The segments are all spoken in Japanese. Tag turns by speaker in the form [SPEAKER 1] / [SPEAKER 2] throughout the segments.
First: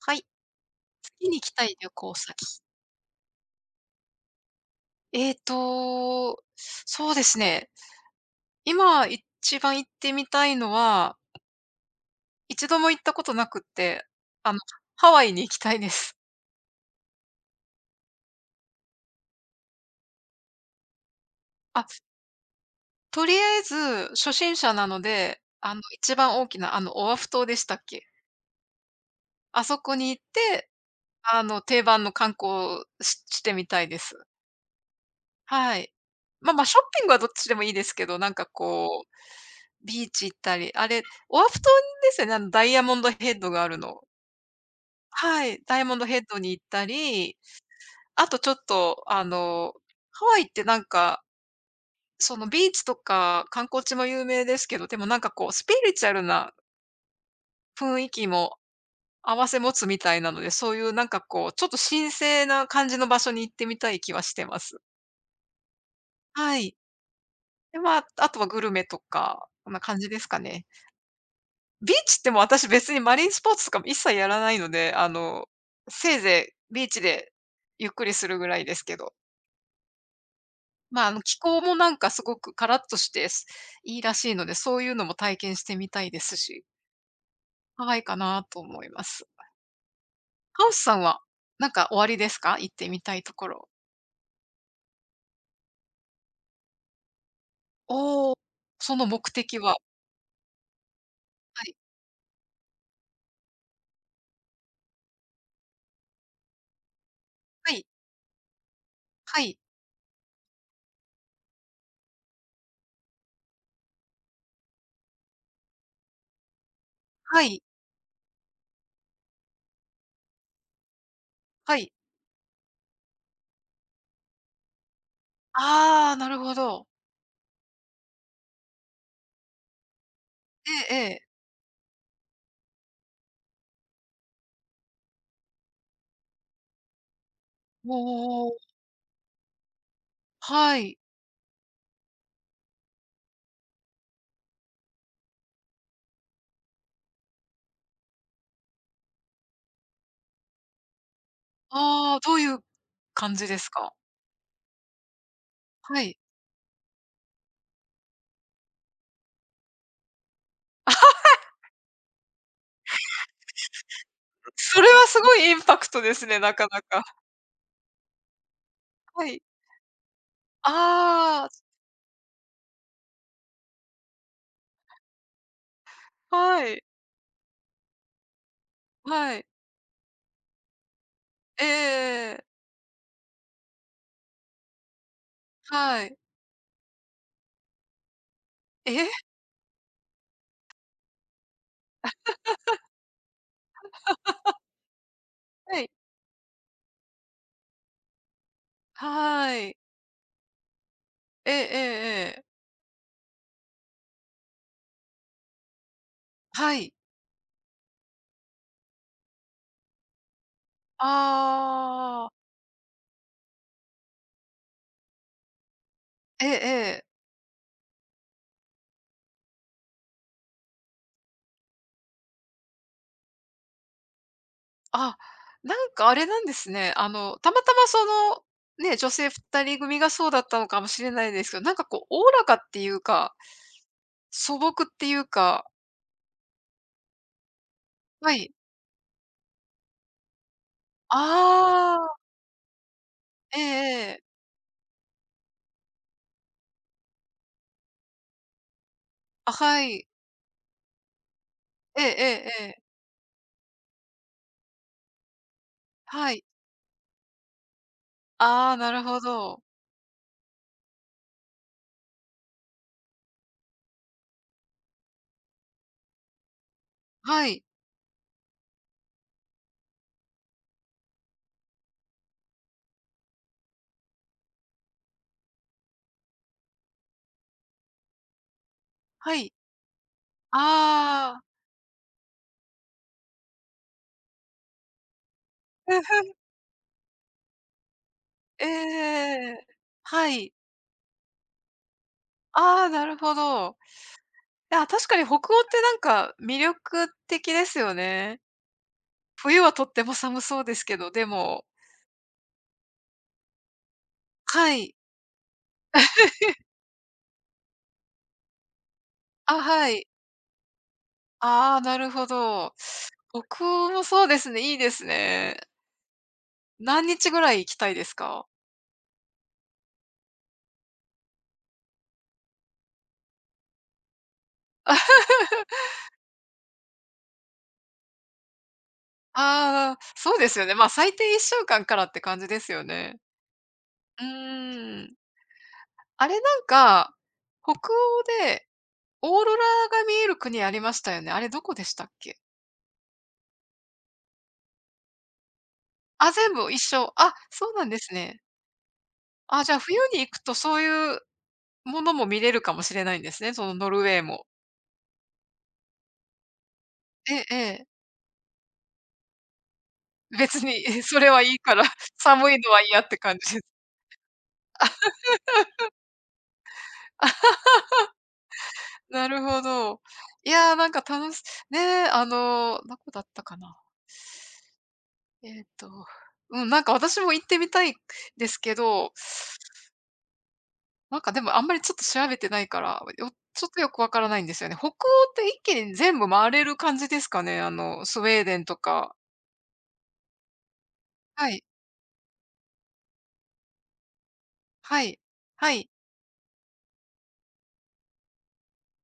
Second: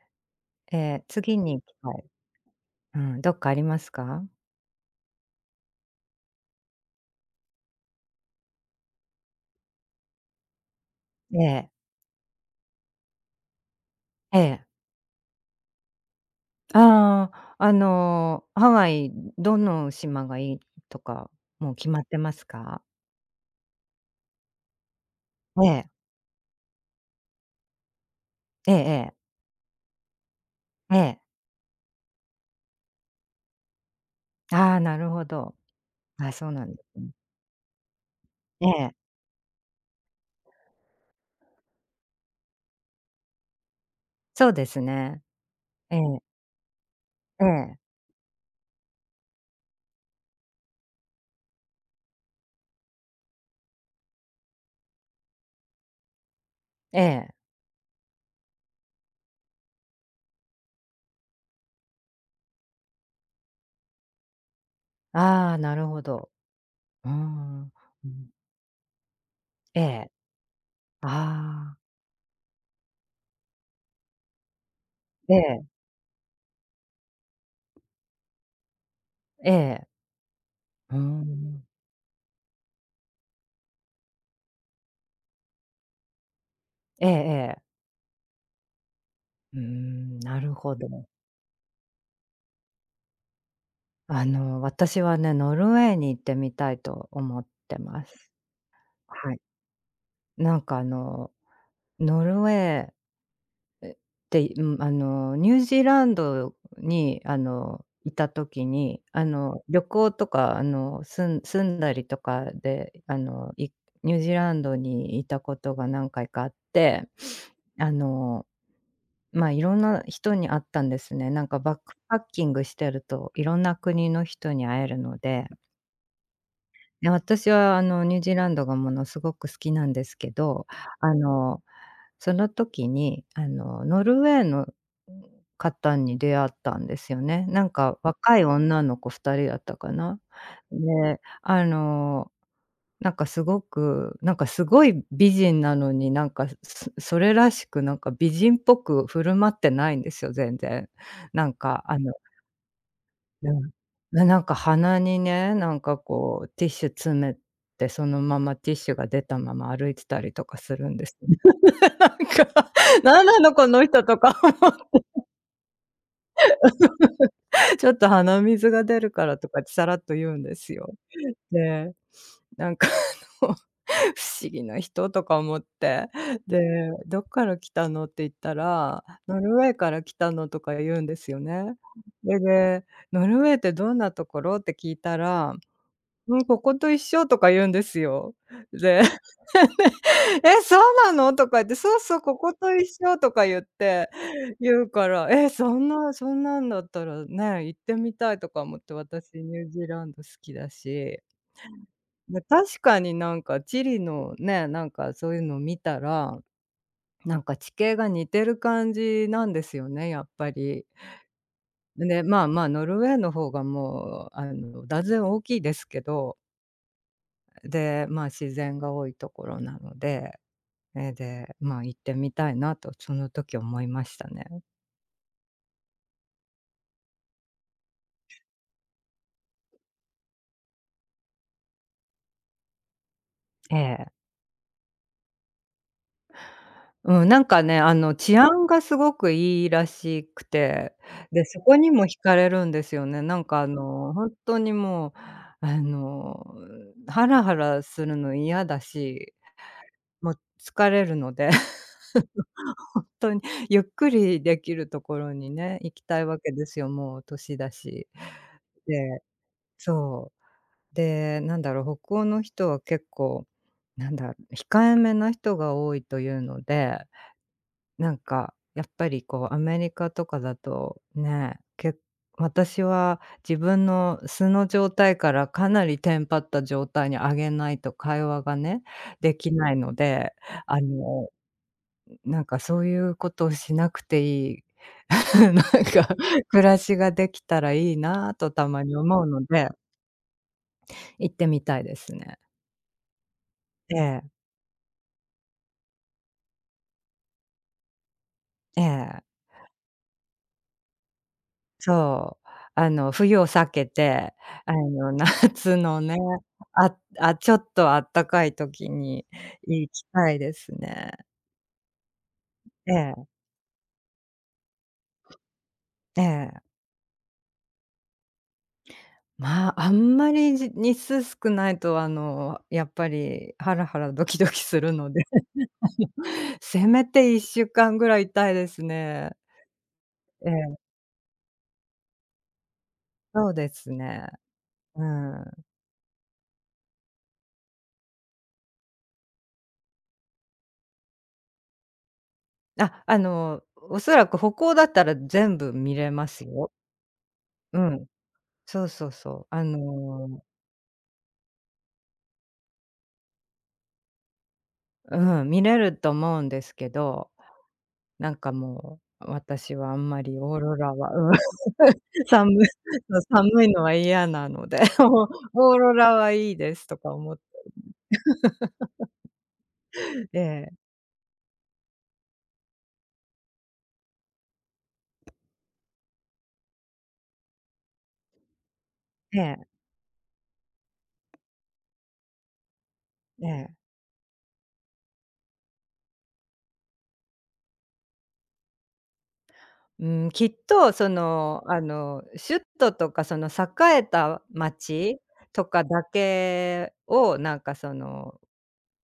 [SPEAKER 1] はい、
[SPEAKER 2] ええ、
[SPEAKER 1] 次に
[SPEAKER 2] 次
[SPEAKER 1] 行き
[SPEAKER 2] に行
[SPEAKER 1] た
[SPEAKER 2] き
[SPEAKER 1] い
[SPEAKER 2] た
[SPEAKER 1] 旅
[SPEAKER 2] い。
[SPEAKER 1] 行先。
[SPEAKER 2] うん、どっかありますか？
[SPEAKER 1] えっと、そうですね。今一番行ってみたいのは、
[SPEAKER 2] ええ、
[SPEAKER 1] 一度も行ったことなくって、
[SPEAKER 2] え
[SPEAKER 1] あの、
[SPEAKER 2] え。
[SPEAKER 1] ハワイに行きたいです。
[SPEAKER 2] ああ、あの、ハワイ、どの島がいいとか、もう
[SPEAKER 1] あ、
[SPEAKER 2] 決まってますか？
[SPEAKER 1] とりあえず初心者なので、
[SPEAKER 2] ええ、
[SPEAKER 1] 一番大きな、オアフ島でしたっけ？
[SPEAKER 2] ええええ、
[SPEAKER 1] あそこに行って、
[SPEAKER 2] ええ。
[SPEAKER 1] 定番の観光をしてみたいです。
[SPEAKER 2] ああ、なるほど。
[SPEAKER 1] はい。
[SPEAKER 2] あ、そうな
[SPEAKER 1] シ
[SPEAKER 2] ん
[SPEAKER 1] ョッ
[SPEAKER 2] です
[SPEAKER 1] ピング
[SPEAKER 2] ね。
[SPEAKER 1] はどっちでもいいですけど、なんか
[SPEAKER 2] ええ、
[SPEAKER 1] こう、ビーチ行ったり、あれ、オアフ島ですよね、ダイヤモンドヘッドがあるの。
[SPEAKER 2] そうですね。
[SPEAKER 1] はい、ダイヤモ
[SPEAKER 2] え
[SPEAKER 1] ン
[SPEAKER 2] え、
[SPEAKER 1] ドヘッドに行ったり、
[SPEAKER 2] ええ、
[SPEAKER 1] あとちょっと、ハワイってなんか、そのビーチとか観光地も有名ですけど、でもなんかこうスピリチュアルな
[SPEAKER 2] ええ。
[SPEAKER 1] 雰囲気も併せ持つみたいなので、そういうなんかこう、ちょっと神聖な感じの場所に行ってみたい気はしてます。
[SPEAKER 2] ああ、なるほど。
[SPEAKER 1] はい。
[SPEAKER 2] うーん。
[SPEAKER 1] で、まあ、
[SPEAKER 2] うん、
[SPEAKER 1] あとはグルメとか、こんな
[SPEAKER 2] え
[SPEAKER 1] 感じ
[SPEAKER 2] え。
[SPEAKER 1] ですかね。
[SPEAKER 2] ああ、
[SPEAKER 1] ビーチってもう私別にマリンスポーツとかも一切やらないので、
[SPEAKER 2] ええ、
[SPEAKER 1] せいぜいビーチでゆっくりするぐらいですけど。
[SPEAKER 2] ええ。うー
[SPEAKER 1] まあ、気候
[SPEAKER 2] ん。
[SPEAKER 1] もなんかすごくカラッとして、いいらしいので、そういうのも体験してみたいですし、
[SPEAKER 2] ええええ。
[SPEAKER 1] ハワイかなと思います。
[SPEAKER 2] うーん、なる
[SPEAKER 1] ハウ
[SPEAKER 2] ほ
[SPEAKER 1] ス
[SPEAKER 2] ど。
[SPEAKER 1] さんは、なんかおありですか？行ってみたいところ。
[SPEAKER 2] あの、私はね、ノルウェーに行ってみたいと思ってます。
[SPEAKER 1] おお、その目
[SPEAKER 2] はい。
[SPEAKER 1] 的は。
[SPEAKER 2] なんかあの、
[SPEAKER 1] はい、
[SPEAKER 2] ノルウェーって、うん、あの、ニュージーランドに、あ
[SPEAKER 1] は
[SPEAKER 2] の、
[SPEAKER 1] い、
[SPEAKER 2] いた時に、あ
[SPEAKER 1] はい、
[SPEAKER 2] の、旅行とか、あの、住んだりとかで、ニュージーランドにいたことが何回かあって、
[SPEAKER 1] はい、
[SPEAKER 2] あの、まあ、いろんな人に会ったんですね。なんかバ
[SPEAKER 1] は
[SPEAKER 2] ッ
[SPEAKER 1] い。
[SPEAKER 2] クパッキングしてると、いろんな国の人に会えるので、
[SPEAKER 1] ああ、なるほど。
[SPEAKER 2] ね、私はあのニュージーランドがものすごく好きなんですけど、
[SPEAKER 1] えええ
[SPEAKER 2] あ
[SPEAKER 1] え。
[SPEAKER 2] の、その時にあのノルウェーの方に出会ったんですよね。なん
[SPEAKER 1] お
[SPEAKER 2] か若い
[SPEAKER 1] お。
[SPEAKER 2] 女の子2人だったかな。
[SPEAKER 1] はい。
[SPEAKER 2] で、あの、なんかすごく、なんかすごい美人なのに、なんか、それらしくなんか美人っぽく振る舞ってないんですよ、全然。なんかあの、
[SPEAKER 1] ああ、どういう感じ
[SPEAKER 2] う
[SPEAKER 1] です
[SPEAKER 2] ん。
[SPEAKER 1] か？
[SPEAKER 2] なんか鼻にね、なんか
[SPEAKER 1] はい。
[SPEAKER 2] こうティッシュ詰めて、そのままティッシュが出たまま歩いてたりとかするんです。 なんか、「なんなのこの人」とか
[SPEAKER 1] あ、それ
[SPEAKER 2] 思
[SPEAKER 1] はすごいインパクトですね、なかなか。
[SPEAKER 2] う。 ちょっと鼻水が出る
[SPEAKER 1] は
[SPEAKER 2] から」
[SPEAKER 1] い。
[SPEAKER 2] とかってさらっと言うんですよ。
[SPEAKER 1] ああ、
[SPEAKER 2] で、なんかあの、 不思議な人とか思って、で、
[SPEAKER 1] はい、
[SPEAKER 2] 「どっから来たの？」って言ったら、
[SPEAKER 1] は
[SPEAKER 2] 「ノ
[SPEAKER 1] い。
[SPEAKER 2] ルウェーから来たの」とか言うんですよ
[SPEAKER 1] えええ
[SPEAKER 2] ね。
[SPEAKER 1] えええ。
[SPEAKER 2] で、「ノルウェーってどんなところ？」って聞いたら、
[SPEAKER 1] はい。
[SPEAKER 2] うん、「ここと一緒」とか言うんですよ。
[SPEAKER 1] え
[SPEAKER 2] で、
[SPEAKER 1] え？
[SPEAKER 2] え、そうなの？」とか言って、「そうそう、ここと一緒」とか言って、言うから、「え、そ
[SPEAKER 1] は
[SPEAKER 2] ん
[SPEAKER 1] い。
[SPEAKER 2] なそんなんだったらね、行ってみたい」とか思って、私
[SPEAKER 1] は
[SPEAKER 2] ニュー
[SPEAKER 1] い。
[SPEAKER 2] ジーランド好きだし、
[SPEAKER 1] えええええ
[SPEAKER 2] ま、
[SPEAKER 1] え。
[SPEAKER 2] 確かになんかチリのね、なんかそういうの見たら、
[SPEAKER 1] はい。
[SPEAKER 2] なんか地形が似てる感じなんですよね、やっぱり。で、
[SPEAKER 1] ああ。
[SPEAKER 2] まあまあ、ノルウェーの方がもうあの断然大きいですけど、
[SPEAKER 1] ええええ。
[SPEAKER 2] で、まあ、自然が多いところなので、え、で、まあ、行ってみたいなとその時思いましたね。
[SPEAKER 1] あ、なんかあれなんですね。たまたまその、ね、女性2人組がそうだったのかもしれないですけど、なんかこう、おおらかっていうか、
[SPEAKER 2] ええ。
[SPEAKER 1] 素朴っていうか。
[SPEAKER 2] うん、なんかね、あの、
[SPEAKER 1] は
[SPEAKER 2] 治
[SPEAKER 1] い。
[SPEAKER 2] 安がすごくいいらしくて、で、そこに
[SPEAKER 1] あ
[SPEAKER 2] も惹
[SPEAKER 1] あ。
[SPEAKER 2] かれるんですよね。なん
[SPEAKER 1] え
[SPEAKER 2] か、
[SPEAKER 1] え
[SPEAKER 2] あ
[SPEAKER 1] え
[SPEAKER 2] の、
[SPEAKER 1] え。
[SPEAKER 2] 本当にもう、あの、ハラハラするの嫌だし、
[SPEAKER 1] あ、はい。
[SPEAKER 2] もう疲れるので、
[SPEAKER 1] ええええええ。
[SPEAKER 2] 本当にゆっくりできるところにね、行きたい
[SPEAKER 1] は
[SPEAKER 2] わ
[SPEAKER 1] い。
[SPEAKER 2] けですよ、もう年だし。
[SPEAKER 1] ああ、なるほ
[SPEAKER 2] で、
[SPEAKER 1] ど。
[SPEAKER 2] そう。で、なんだろう、北欧の人は結構、なんだろう、控えめな人が多いというので、
[SPEAKER 1] はい。
[SPEAKER 2] なんか、やっぱりこうアメリカとかだとね、私は自分の素の状態からかなりテンパった状態に上げないと会話がね、
[SPEAKER 1] は
[SPEAKER 2] で
[SPEAKER 1] い。
[SPEAKER 2] きないので、あの、
[SPEAKER 1] ああ。
[SPEAKER 2] なんかそういうことをしなくていい、なんか
[SPEAKER 1] ええ
[SPEAKER 2] 暮らしができたらいいなぁと
[SPEAKER 1] ええ
[SPEAKER 2] たまに思うの
[SPEAKER 1] ええ。
[SPEAKER 2] で、
[SPEAKER 1] はい。
[SPEAKER 2] 行ってみたいですね。
[SPEAKER 1] ああ、なるほど。い
[SPEAKER 2] ええ、
[SPEAKER 1] や、確かに北欧ってなんか魅力的ですよね。
[SPEAKER 2] ええ。
[SPEAKER 1] 冬はとっても寒そうですけど、でも。
[SPEAKER 2] そう。あの、冬を避けて、あ
[SPEAKER 1] はい。
[SPEAKER 2] の、夏のね、ああ、ちょっとあったかい時に
[SPEAKER 1] あ、は
[SPEAKER 2] 行き
[SPEAKER 1] い。
[SPEAKER 2] たいですね。
[SPEAKER 1] ああ、なるほど。
[SPEAKER 2] ええ、
[SPEAKER 1] 北欧もそうですね、いいですね。
[SPEAKER 2] ええ。
[SPEAKER 1] 何日ぐらい行きたいですか？
[SPEAKER 2] まあ、あんまり、日数少ないと、あの、やっぱりハラハラドキドキするので、せめて1週間ぐらいいたいですね。
[SPEAKER 1] ああー、そうで
[SPEAKER 2] え
[SPEAKER 1] すよね。
[SPEAKER 2] え、
[SPEAKER 1] 最低1週間からって感じですよね。
[SPEAKER 2] そうです
[SPEAKER 1] う
[SPEAKER 2] ね。
[SPEAKER 1] ー
[SPEAKER 2] う
[SPEAKER 1] ん。
[SPEAKER 2] ん。
[SPEAKER 1] あれなんか、北欧でオーロラが見える国ありましたよね。あれどこでしたっけ？
[SPEAKER 2] あ、あの、おそらく北欧だったら全部見れま
[SPEAKER 1] あ、
[SPEAKER 2] す
[SPEAKER 1] 全部
[SPEAKER 2] よ。
[SPEAKER 1] 一緒。あ、そう
[SPEAKER 2] う
[SPEAKER 1] なんで
[SPEAKER 2] ん、
[SPEAKER 1] すね。
[SPEAKER 2] そうそうそう。
[SPEAKER 1] あ、
[SPEAKER 2] あ
[SPEAKER 1] じゃあ、冬に行く
[SPEAKER 2] の、
[SPEAKER 1] とそういうものも見れるかもしれないんですね、そのノルウェーも。
[SPEAKER 2] うん、見れると思うんですけど、
[SPEAKER 1] ええええ。
[SPEAKER 2] なんかもう、私はあんまりオー
[SPEAKER 1] 別に、
[SPEAKER 2] ロラは、
[SPEAKER 1] そ
[SPEAKER 2] う
[SPEAKER 1] れ
[SPEAKER 2] ん、
[SPEAKER 1] はいいから、寒
[SPEAKER 2] 寒
[SPEAKER 1] い
[SPEAKER 2] い
[SPEAKER 1] のは嫌って感じで
[SPEAKER 2] 寒
[SPEAKER 1] す。
[SPEAKER 2] いのは嫌なので、もうオーロラはいいですと か
[SPEAKER 1] あ、
[SPEAKER 2] 思って、
[SPEAKER 1] なるほど。
[SPEAKER 2] え
[SPEAKER 1] い
[SPEAKER 2] え、
[SPEAKER 1] や、なんかね、どこだったかな。えっと、うん、なんか私も行ってみたいですけど、なんかでもあんまりちょっと調べてないから、よ
[SPEAKER 2] え
[SPEAKER 1] ちょっ
[SPEAKER 2] え。
[SPEAKER 1] とよくわからないんですよね。北欧って一気に全部回れる感じですかね？スウェーデンとか。
[SPEAKER 2] うん、きっとそ
[SPEAKER 1] はい、
[SPEAKER 2] の、あの、首都とかその栄えた
[SPEAKER 1] はい、
[SPEAKER 2] 街と
[SPEAKER 1] は
[SPEAKER 2] か
[SPEAKER 1] い、
[SPEAKER 2] だけを、なんかその、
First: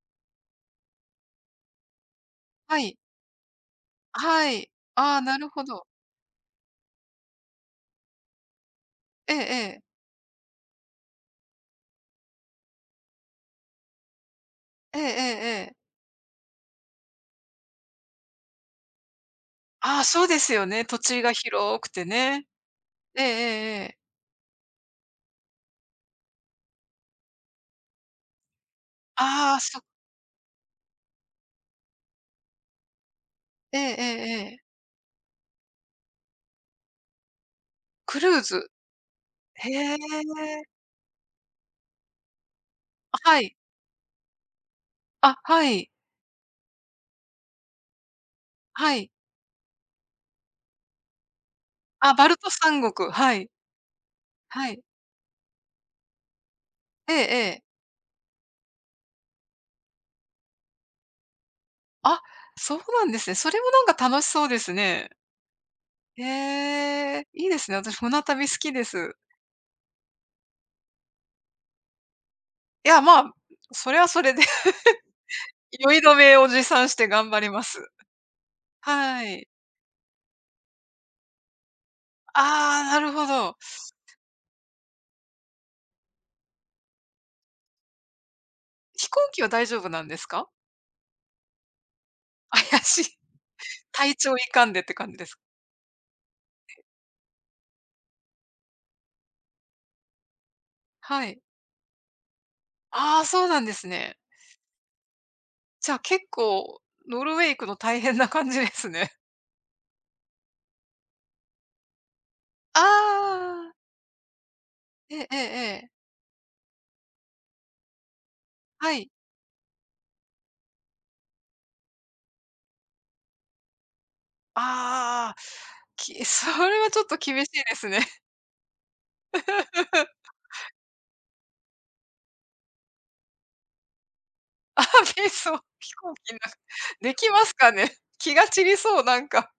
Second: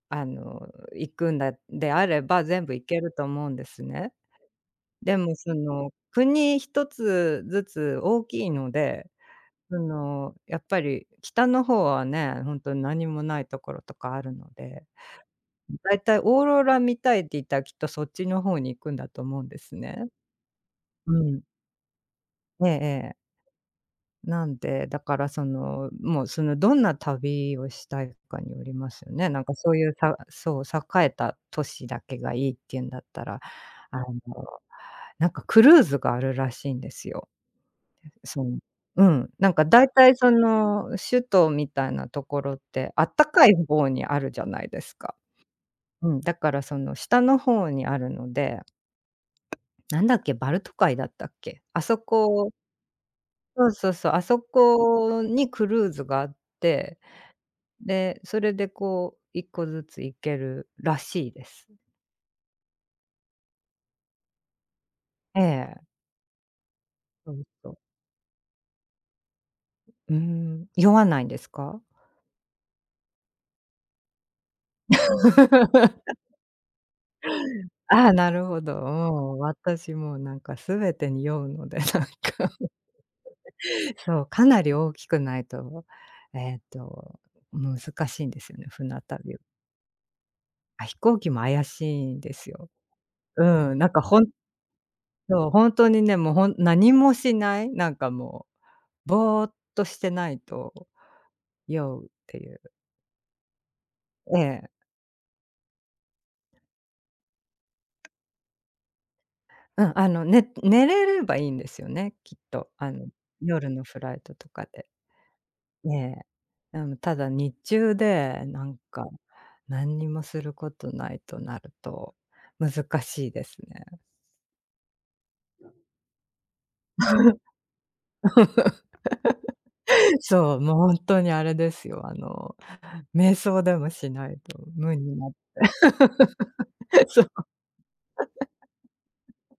[SPEAKER 2] あの、行くんだであれば、全部
[SPEAKER 1] はい。
[SPEAKER 2] 行
[SPEAKER 1] はい。
[SPEAKER 2] けると思うんですね。
[SPEAKER 1] はい。あ
[SPEAKER 2] で
[SPEAKER 1] あ、
[SPEAKER 2] も
[SPEAKER 1] なる
[SPEAKER 2] そ
[SPEAKER 1] ほど。
[SPEAKER 2] の、国一つずつ大きいので、
[SPEAKER 1] ええ
[SPEAKER 2] そ
[SPEAKER 1] ええ。
[SPEAKER 2] の、やっぱり北の方はね、ほんとに何もないところとかあるので、
[SPEAKER 1] ええええええ。
[SPEAKER 2] だいたいオーロラ見たいって言ったらきっとそっちの方に行くんだと思うんです
[SPEAKER 1] ああ、
[SPEAKER 2] ね。
[SPEAKER 1] そうですよね。土
[SPEAKER 2] う
[SPEAKER 1] 地が
[SPEAKER 2] ん。
[SPEAKER 1] 広くてね。
[SPEAKER 2] えええ
[SPEAKER 1] えええ
[SPEAKER 2] え。
[SPEAKER 1] えええ。
[SPEAKER 2] なんで、だからその、もうそのどんな旅をしたいかによりますよね。なんか
[SPEAKER 1] ああ、
[SPEAKER 2] そう
[SPEAKER 1] そ
[SPEAKER 2] いうさそう、栄えた都市だけがいいっていうんだったら、
[SPEAKER 1] ええ
[SPEAKER 2] あ
[SPEAKER 1] え
[SPEAKER 2] の、
[SPEAKER 1] えええ。
[SPEAKER 2] なんかクルーズがあるらしいんですよ。
[SPEAKER 1] クルー
[SPEAKER 2] そう。
[SPEAKER 1] ズ。
[SPEAKER 2] うん、なんか
[SPEAKER 1] へ
[SPEAKER 2] 大
[SPEAKER 1] え。
[SPEAKER 2] 体その首都みたいなところって、あっ
[SPEAKER 1] あ、
[SPEAKER 2] た
[SPEAKER 1] は
[SPEAKER 2] かい
[SPEAKER 1] い。
[SPEAKER 2] 方にあるじゃないですか。
[SPEAKER 1] あ、はい。
[SPEAKER 2] うん、だからその下の方にあるので、
[SPEAKER 1] はい。
[SPEAKER 2] なんだっけ、バルト海だったっけ？あそ
[SPEAKER 1] あ、バルト
[SPEAKER 2] こ、
[SPEAKER 1] 三国。はい。
[SPEAKER 2] そうそうそう、あそ
[SPEAKER 1] はい。
[SPEAKER 2] こにクルーズがあって、
[SPEAKER 1] ええええ。
[SPEAKER 2] で、それでこう一個ずつ行けるらしいです。
[SPEAKER 1] あ、そうなんですね。それもなんか楽しそうですね。
[SPEAKER 2] ええ、
[SPEAKER 1] へえ、
[SPEAKER 2] そう
[SPEAKER 1] いいで
[SPEAKER 2] そ
[SPEAKER 1] すね。
[SPEAKER 2] う。
[SPEAKER 1] 私船旅好きです。
[SPEAKER 2] うーん、酔わないんですか？
[SPEAKER 1] いや、まあ、それはそれで 酔い止めを持参して頑張ります。
[SPEAKER 2] ああ、なるほど。
[SPEAKER 1] は
[SPEAKER 2] もう
[SPEAKER 1] い。
[SPEAKER 2] 私もうなんか全てに酔うので、なんか。
[SPEAKER 1] ああ、なるほど。
[SPEAKER 2] そう、かなり大きくないと、えっと、難しいんですよね、船
[SPEAKER 1] 飛行
[SPEAKER 2] 旅。
[SPEAKER 1] 機は大丈夫なんですか？
[SPEAKER 2] あ、飛行機も怪しいんで すよ。
[SPEAKER 1] 怪しい。
[SPEAKER 2] うん、
[SPEAKER 1] 体調いかんでって感じですか？
[SPEAKER 2] ほんとにね、もうほん何もしない、なんかもう、ぼーっとしてないと
[SPEAKER 1] はい。
[SPEAKER 2] 酔うっていう。
[SPEAKER 1] ああ、そうなんですね。
[SPEAKER 2] ええ。
[SPEAKER 1] じゃあ結構、ノルウェー行くの大変な感じですね。
[SPEAKER 2] うん、あの、寝れればいいんですよね、きっと。
[SPEAKER 1] あ
[SPEAKER 2] あの、夜
[SPEAKER 1] あ。
[SPEAKER 2] のフライトとかで。
[SPEAKER 1] えええええ
[SPEAKER 2] え
[SPEAKER 1] え。
[SPEAKER 2] え。うん、ただ日中で、なん
[SPEAKER 1] は
[SPEAKER 2] か、
[SPEAKER 1] い。
[SPEAKER 2] 何にもすることないとなると、難しいですね。
[SPEAKER 1] ああ、それはちょっと厳しい ですね。
[SPEAKER 2] そう、もう本当にあれですよ、あの、瞑想でもしないと無になっ
[SPEAKER 1] そう、飛行機の中
[SPEAKER 2] て、
[SPEAKER 1] で
[SPEAKER 2] そう、
[SPEAKER 1] きますかね？気が散りそう、なんか。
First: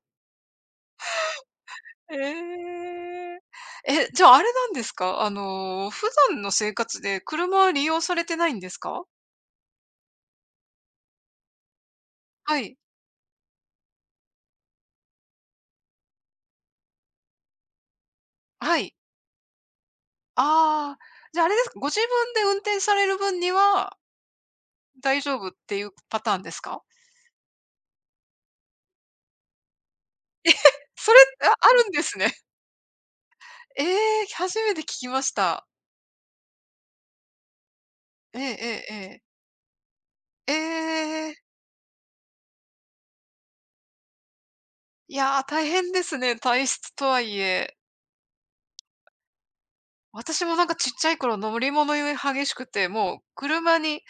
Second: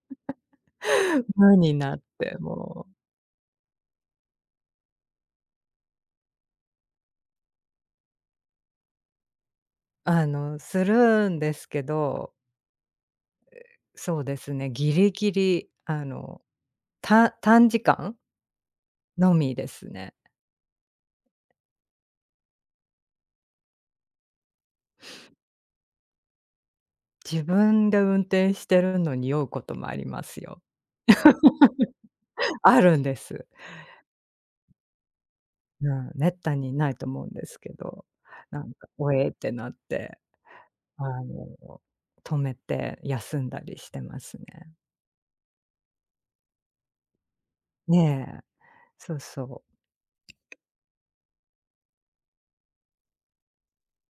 [SPEAKER 2] 無になっ
[SPEAKER 1] え
[SPEAKER 2] て、もう、
[SPEAKER 1] え。え、じゃあ、あれなんですか？普段の生活で車は利用されてないんですか？
[SPEAKER 2] あの、するんですけど、
[SPEAKER 1] はい。
[SPEAKER 2] そうですね、ギリギリ、あの、短時間
[SPEAKER 1] はい。
[SPEAKER 2] のみですね。
[SPEAKER 1] ああ、じゃあ、あれですか、ご自分で運転される分には大丈夫っていうパターンですか？
[SPEAKER 2] 自分で運転してるのに酔うこともあります
[SPEAKER 1] え、
[SPEAKER 2] よ。
[SPEAKER 1] それ、あるんですね。
[SPEAKER 2] あるんです。
[SPEAKER 1] ええ、初めて聞きました。
[SPEAKER 2] うん、滅多にないと思うんですけど、
[SPEAKER 1] ええ
[SPEAKER 2] なん
[SPEAKER 1] え
[SPEAKER 2] か、
[SPEAKER 1] ええ
[SPEAKER 2] お
[SPEAKER 1] え。
[SPEAKER 2] えってなって、
[SPEAKER 1] え
[SPEAKER 2] あ
[SPEAKER 1] え、
[SPEAKER 2] の、止めて休んだりしてますね。
[SPEAKER 1] いや、大変ですね、体質とはいえ。
[SPEAKER 2] ねえ。そうそう。
[SPEAKER 1] 私もなんかちっちゃい頃乗り物酔い激しくて、もう車に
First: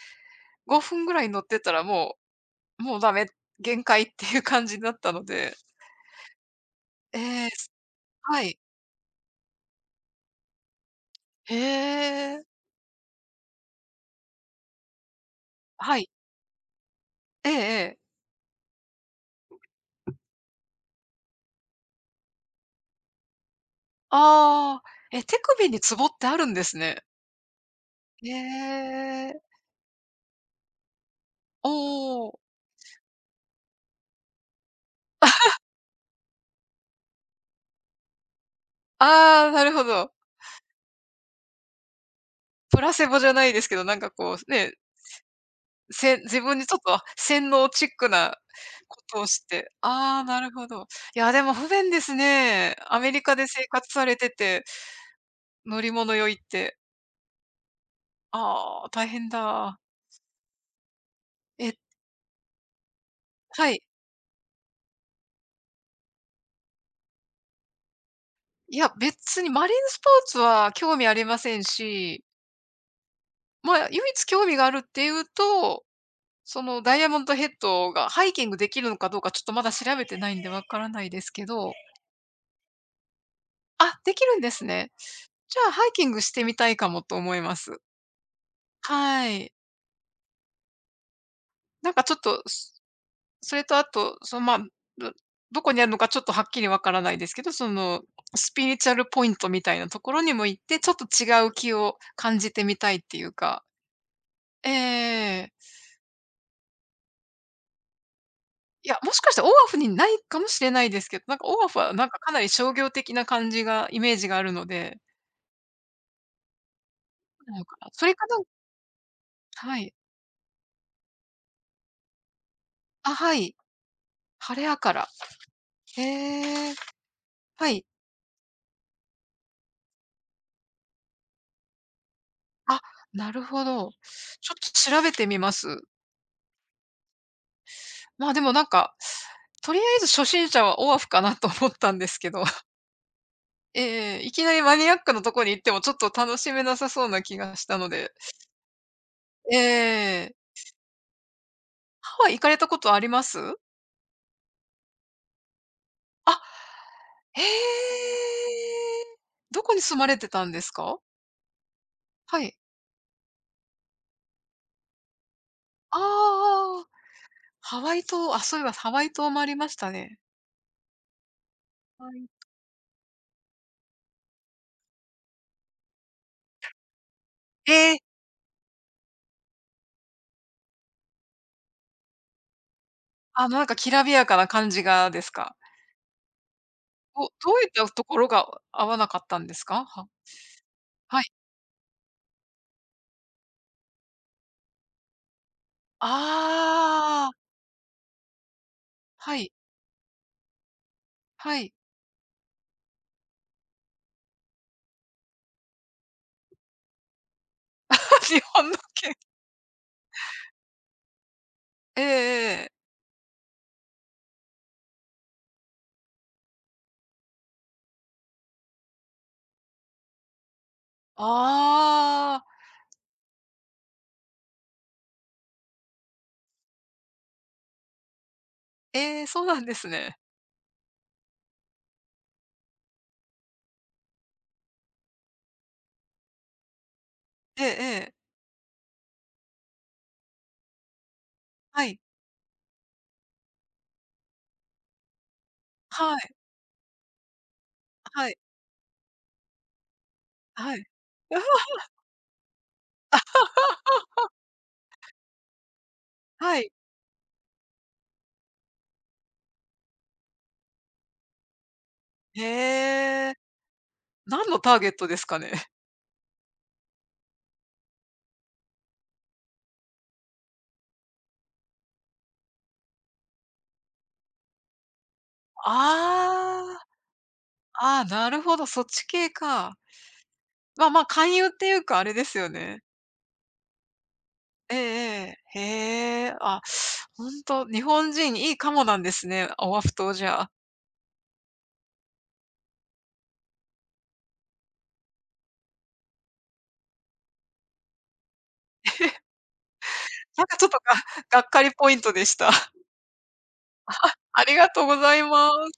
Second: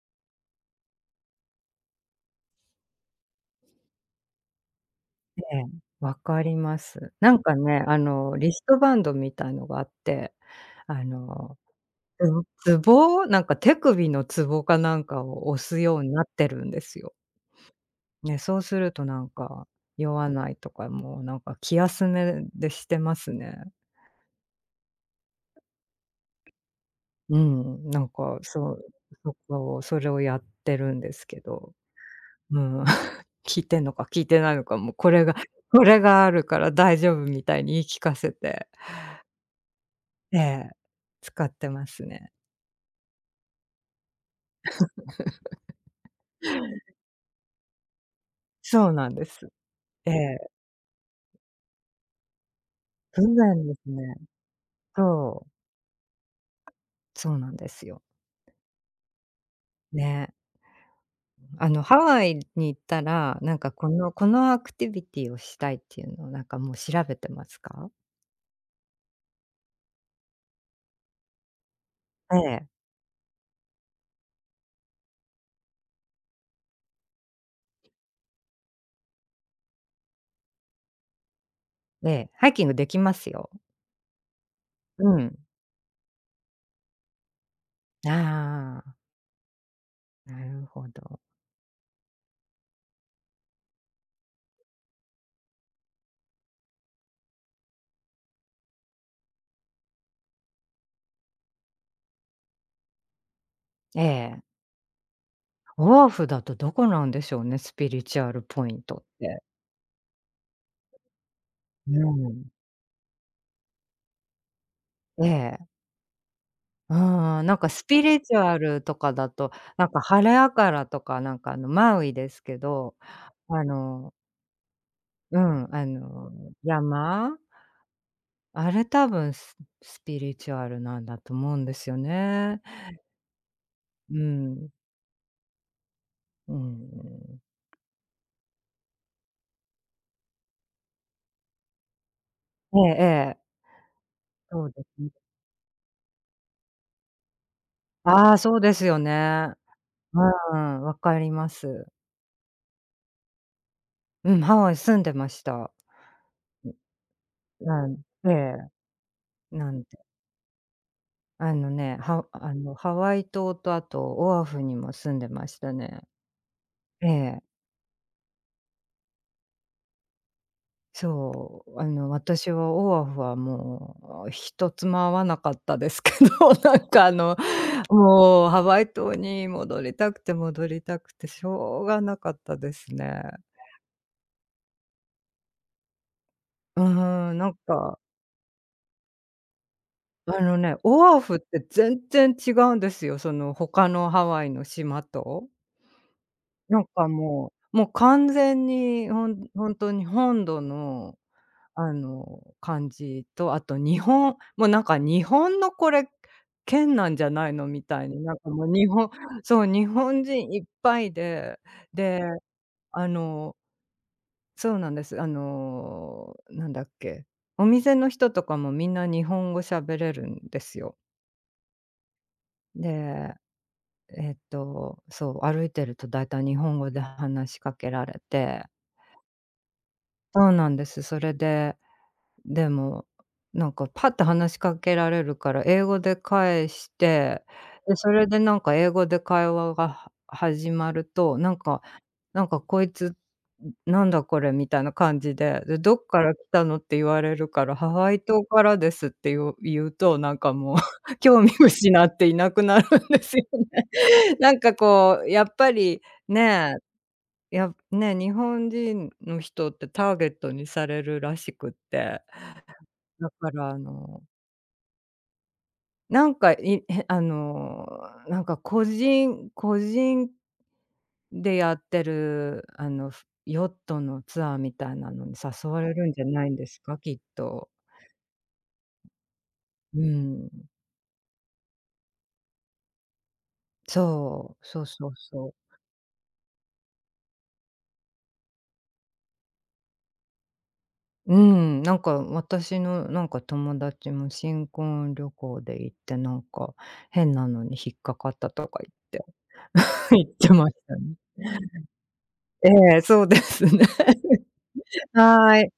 [SPEAKER 1] 5分ぐらい乗ってたらもうダメ、限界っていう感じだったの
[SPEAKER 2] え
[SPEAKER 1] で。
[SPEAKER 2] え。わかります。
[SPEAKER 1] え
[SPEAKER 2] なん
[SPEAKER 1] え、
[SPEAKER 2] か
[SPEAKER 1] す
[SPEAKER 2] ね、あの、
[SPEAKER 1] は
[SPEAKER 2] リ
[SPEAKER 1] い。
[SPEAKER 2] ストバンドみたいのがあって、あ
[SPEAKER 1] へ
[SPEAKER 2] の、
[SPEAKER 1] え。
[SPEAKER 2] ツボ、なんか手首のツボかなんかを押す
[SPEAKER 1] は
[SPEAKER 2] よう
[SPEAKER 1] い。
[SPEAKER 2] になってるんですよ。
[SPEAKER 1] ええええ。
[SPEAKER 2] ね、そうするとなんか、酔わないとか、もうなんか気休めでしてますね。
[SPEAKER 1] ああ、え、手首にツボってあるんですね。
[SPEAKER 2] うん、なんか
[SPEAKER 1] へ
[SPEAKER 2] そう、そ
[SPEAKER 1] え。
[SPEAKER 2] こをそれをやってるんですけ
[SPEAKER 1] お
[SPEAKER 2] ど、
[SPEAKER 1] お。
[SPEAKER 2] うん、効いてんのか効いてないのか、もうこれがあるから大丈夫みたいに言い聞かせて。
[SPEAKER 1] ああ、なるほど。
[SPEAKER 2] ええ、使ってますね。
[SPEAKER 1] プラセボじゃないですけど、なんかこうね、自分にちょっと洗脳チックな
[SPEAKER 2] そう
[SPEAKER 1] こ
[SPEAKER 2] なん
[SPEAKER 1] と
[SPEAKER 2] で
[SPEAKER 1] をし
[SPEAKER 2] す。
[SPEAKER 1] て。
[SPEAKER 2] え
[SPEAKER 1] ああ、なる
[SPEAKER 2] え。
[SPEAKER 1] ほど。いや、でも不便ですね。アメリ
[SPEAKER 2] 不
[SPEAKER 1] カで生
[SPEAKER 2] 便です
[SPEAKER 1] 活され
[SPEAKER 2] ね。
[SPEAKER 1] てて、
[SPEAKER 2] そう。
[SPEAKER 1] 乗り物酔いって。
[SPEAKER 2] そうなんですよ。
[SPEAKER 1] ああ、大変だ。
[SPEAKER 2] ね。あの、
[SPEAKER 1] え
[SPEAKER 2] ハワイに行ったら、なん
[SPEAKER 1] は
[SPEAKER 2] か
[SPEAKER 1] い。
[SPEAKER 2] このアクティビティをしたいっていうのをなんかもう調べてますか？
[SPEAKER 1] いや、別にマリンスポーツは興味ありませんし、
[SPEAKER 2] ええ。
[SPEAKER 1] まあ、唯一興味があるっていうと、そのダイヤモンドヘッドがハイキングできるのかどうかちょっとまだ調べてないんでわからないですけど、
[SPEAKER 2] ええ、ハイキングできますよ。
[SPEAKER 1] あ、できるんですね。
[SPEAKER 2] うん。
[SPEAKER 1] じゃあハイキングしてみたいかもと思います。
[SPEAKER 2] ああ、
[SPEAKER 1] はい。
[SPEAKER 2] なるほど。
[SPEAKER 1] なんかちょっと、それとあと、その、まあ、どどこにあるのかちょっとはっきりわからないですけど、その、スピリチュアルポイントみたいなところにも行って、ちょっと違う気を感じてみたいっていうか。
[SPEAKER 2] ええ。
[SPEAKER 1] ええ。
[SPEAKER 2] オアフだとどこなんでしょうね、スピリチュアルポイン
[SPEAKER 1] いや、
[SPEAKER 2] ト
[SPEAKER 1] も
[SPEAKER 2] っ
[SPEAKER 1] しかした
[SPEAKER 2] て。
[SPEAKER 1] らオアフにないかもしれないですけど、なんかオアフは
[SPEAKER 2] う
[SPEAKER 1] なんかかなり
[SPEAKER 2] ん。
[SPEAKER 1] 商業的な感じがイメージがあるので、
[SPEAKER 2] ええ。うん、
[SPEAKER 1] そ
[SPEAKER 2] なん
[SPEAKER 1] なの
[SPEAKER 2] か
[SPEAKER 1] か
[SPEAKER 2] ス
[SPEAKER 1] な。
[SPEAKER 2] ピ
[SPEAKER 1] それ
[SPEAKER 2] リ
[SPEAKER 1] か
[SPEAKER 2] チ
[SPEAKER 1] なん
[SPEAKER 2] ュアルとかだと、
[SPEAKER 1] は
[SPEAKER 2] なん
[SPEAKER 1] い。
[SPEAKER 2] かハレアカラとかなんかあのマウイですけど、
[SPEAKER 1] あ、はい。
[SPEAKER 2] あの、
[SPEAKER 1] 晴れやから。
[SPEAKER 2] うん、あの
[SPEAKER 1] へえ、
[SPEAKER 2] 山、
[SPEAKER 1] はい。
[SPEAKER 2] あれ多分スピリチュアルなんだと思うんですよね。
[SPEAKER 1] あ、なるほど。
[SPEAKER 2] う
[SPEAKER 1] ちょっと
[SPEAKER 2] ん、
[SPEAKER 1] 調べてみます。
[SPEAKER 2] うん。
[SPEAKER 1] まあ、でもなんか、とりあえず初心者はオアフかなと思ったんですけど、
[SPEAKER 2] ええええ、
[SPEAKER 1] えええ、いきなり
[SPEAKER 2] そう
[SPEAKER 1] マ
[SPEAKER 2] で
[SPEAKER 1] ニアッ
[SPEAKER 2] すね。
[SPEAKER 1] クなとこに行ってもちょっと楽しめなさそうな気がしたので。
[SPEAKER 2] ああ、そうですよね。
[SPEAKER 1] ええ、
[SPEAKER 2] うん、わかります。
[SPEAKER 1] ハワイ行かれたことあります？
[SPEAKER 2] うん、ハワイ住んでました。
[SPEAKER 1] あ、へ
[SPEAKER 2] うん、ええ、
[SPEAKER 1] え。ど
[SPEAKER 2] な
[SPEAKER 1] こに
[SPEAKER 2] ん
[SPEAKER 1] 住まれてたんですか？
[SPEAKER 2] あのね、ハ
[SPEAKER 1] は
[SPEAKER 2] あ
[SPEAKER 1] い。
[SPEAKER 2] の、ハワイ島とあとオアフにも住んでましたね。
[SPEAKER 1] ああ、
[SPEAKER 2] ええ、
[SPEAKER 1] ハワイ島、あ、そういえばハワイ島もありましたね。
[SPEAKER 2] そう、あの、
[SPEAKER 1] はい。
[SPEAKER 2] 私はオアフはもう一つも合わなかったですけど、なんかあの、
[SPEAKER 1] ええ、
[SPEAKER 2] もうハワイ島に戻りたくて戻りたくてしょうがなかったですね。
[SPEAKER 1] なんかきらびやかな感じがですか？
[SPEAKER 2] う
[SPEAKER 1] ど
[SPEAKER 2] ん、な
[SPEAKER 1] ど
[SPEAKER 2] ん
[SPEAKER 1] ういった
[SPEAKER 2] か、
[SPEAKER 1] ところが合わなかったんですか？は
[SPEAKER 2] あのね、オア
[SPEAKER 1] はい。
[SPEAKER 2] フって全然違うんですよ、その他のハワイの島と。なんか
[SPEAKER 1] ああ、
[SPEAKER 2] もう、もう完全にほ
[SPEAKER 1] は
[SPEAKER 2] ん
[SPEAKER 1] い、
[SPEAKER 2] ほに本土の、
[SPEAKER 1] はい。
[SPEAKER 2] あの、感じと、あと日本、 もうなんか日本のこれ、県なんじゃないのみたいに、なん
[SPEAKER 1] 日
[SPEAKER 2] かもう
[SPEAKER 1] 本の
[SPEAKER 2] 日本、
[SPEAKER 1] 県。
[SPEAKER 2] そう、日本人いっぱいで、
[SPEAKER 1] ええ
[SPEAKER 2] で、
[SPEAKER 1] ええ。
[SPEAKER 2] あの、そうなんです。あの、なんだっけ、お店の人とかもみんな日本語喋れるんですよ。
[SPEAKER 1] ああ、
[SPEAKER 2] で、えっと、そう、歩いてるとだいたい日本語で話しかけられて、
[SPEAKER 1] ええ、そうなんですね。
[SPEAKER 2] そうなんです。それででも、なんかパッて話しかけられるから英語で返して、
[SPEAKER 1] えええ
[SPEAKER 2] で、そ
[SPEAKER 1] え。
[SPEAKER 2] れでなんか英語で会話が始まると、なんか、
[SPEAKER 1] はい。
[SPEAKER 2] なんかこいつ、なんだこれみたいな感じで、で、どっ
[SPEAKER 1] は
[SPEAKER 2] か
[SPEAKER 1] い、
[SPEAKER 2] ら来たのって言われるから、ハワイ
[SPEAKER 1] はい、
[SPEAKER 2] 島からですって言うと、なんかも
[SPEAKER 1] は
[SPEAKER 2] う、
[SPEAKER 1] い。
[SPEAKER 2] 興味 失っていなくなるんですよね。なんかこうやっぱり、
[SPEAKER 1] はい。
[SPEAKER 2] ね、いや、ね、日本人の人ってターゲットにされるらしくって。
[SPEAKER 1] へ
[SPEAKER 2] だ
[SPEAKER 1] え。
[SPEAKER 2] から、あの、
[SPEAKER 1] 何のターゲットですかね？
[SPEAKER 2] なんか、あの、なんか個人個人でやってる、あの、ヨットのツアーみたいなのに誘われるんじゃないん
[SPEAKER 1] あ
[SPEAKER 2] ですか？きっと。
[SPEAKER 1] あ、なるほど、そっち系か。
[SPEAKER 2] うん。
[SPEAKER 1] 勧誘っていうかあれですよね。
[SPEAKER 2] そう、
[SPEAKER 1] ええ
[SPEAKER 2] そうそう
[SPEAKER 1] え
[SPEAKER 2] そう。
[SPEAKER 1] え。へえ、あ、ほんと、日本人いいかもなんですね、オアフ島じゃあ。
[SPEAKER 2] うん、なんか私のなんか友達も新婚旅行で行って、なんか変なのに引っかかったとか言って。言っ
[SPEAKER 1] なん
[SPEAKER 2] て
[SPEAKER 1] かちょ
[SPEAKER 2] ま
[SPEAKER 1] っ
[SPEAKER 2] し
[SPEAKER 1] とが
[SPEAKER 2] たね。
[SPEAKER 1] がっかりポイントでした。
[SPEAKER 2] え え、そうですね。
[SPEAKER 1] ありがとうご ざいま
[SPEAKER 2] は
[SPEAKER 1] す。
[SPEAKER 2] い。